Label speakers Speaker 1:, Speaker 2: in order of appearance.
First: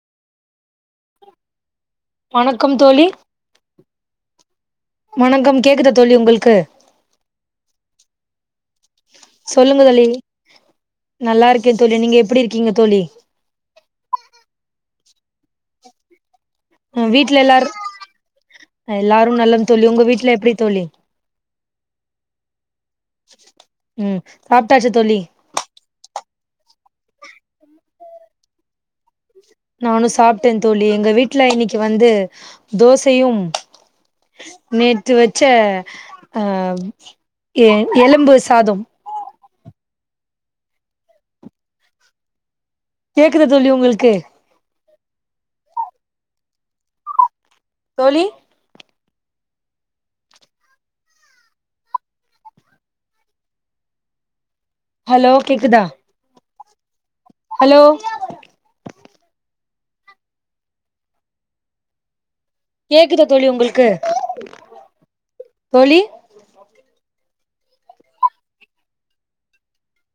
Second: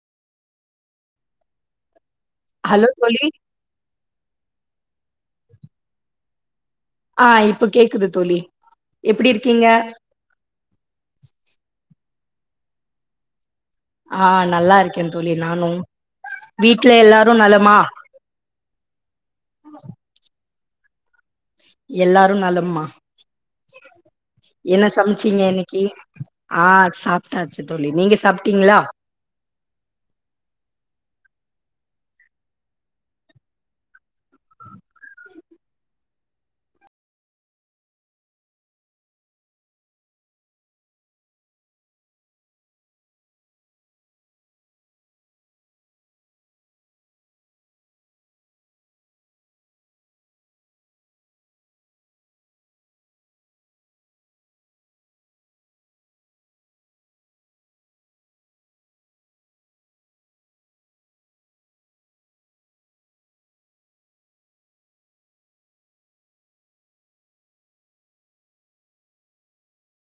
Speaker 1: வணக்கம் தோழி வணக்கம் கேக்குதா தோழி உங்களுக்கு
Speaker 2: ஆ இப்ப கேக்குது தோழி எப்டி இருக்கீங்க
Speaker 1: சொல்லுங்க தோழி நல்லா இருக்கே தோழி நீங்க எப்டி இருக்கீங்க தோழி
Speaker 2: ஆ நல்லா இருக்கே தோழி நானு
Speaker 1: ஆ வீட்ல எல்லாரு ஆ எல்லாரு நலம் தோழி உங்க வீட்ல எப்டி தோழி
Speaker 2: எல்லாரும் நலம் மா
Speaker 1: ம்
Speaker 2: என்ன
Speaker 1: சாப்ட்டாச்சு தோழி
Speaker 2: சமச்சீங்க இன்னக்கி ஆ சாப்ட்டாச்சு தோழி நீங்க சாப்ட்டீங்களா
Speaker 1: நானு சாப்ட்டே தோழி எங்க வீட்ல இன்னக்கி வந்து தோசையும் நேத்து வச்ச ஆ ஏ எலும்பு சாதம் கேக்குதா தோழி உங்களுக்கு தோழி ஹலோ கேக்குதா ஹலோ கேக்குதா தோழி உங்களுக்கு தோழி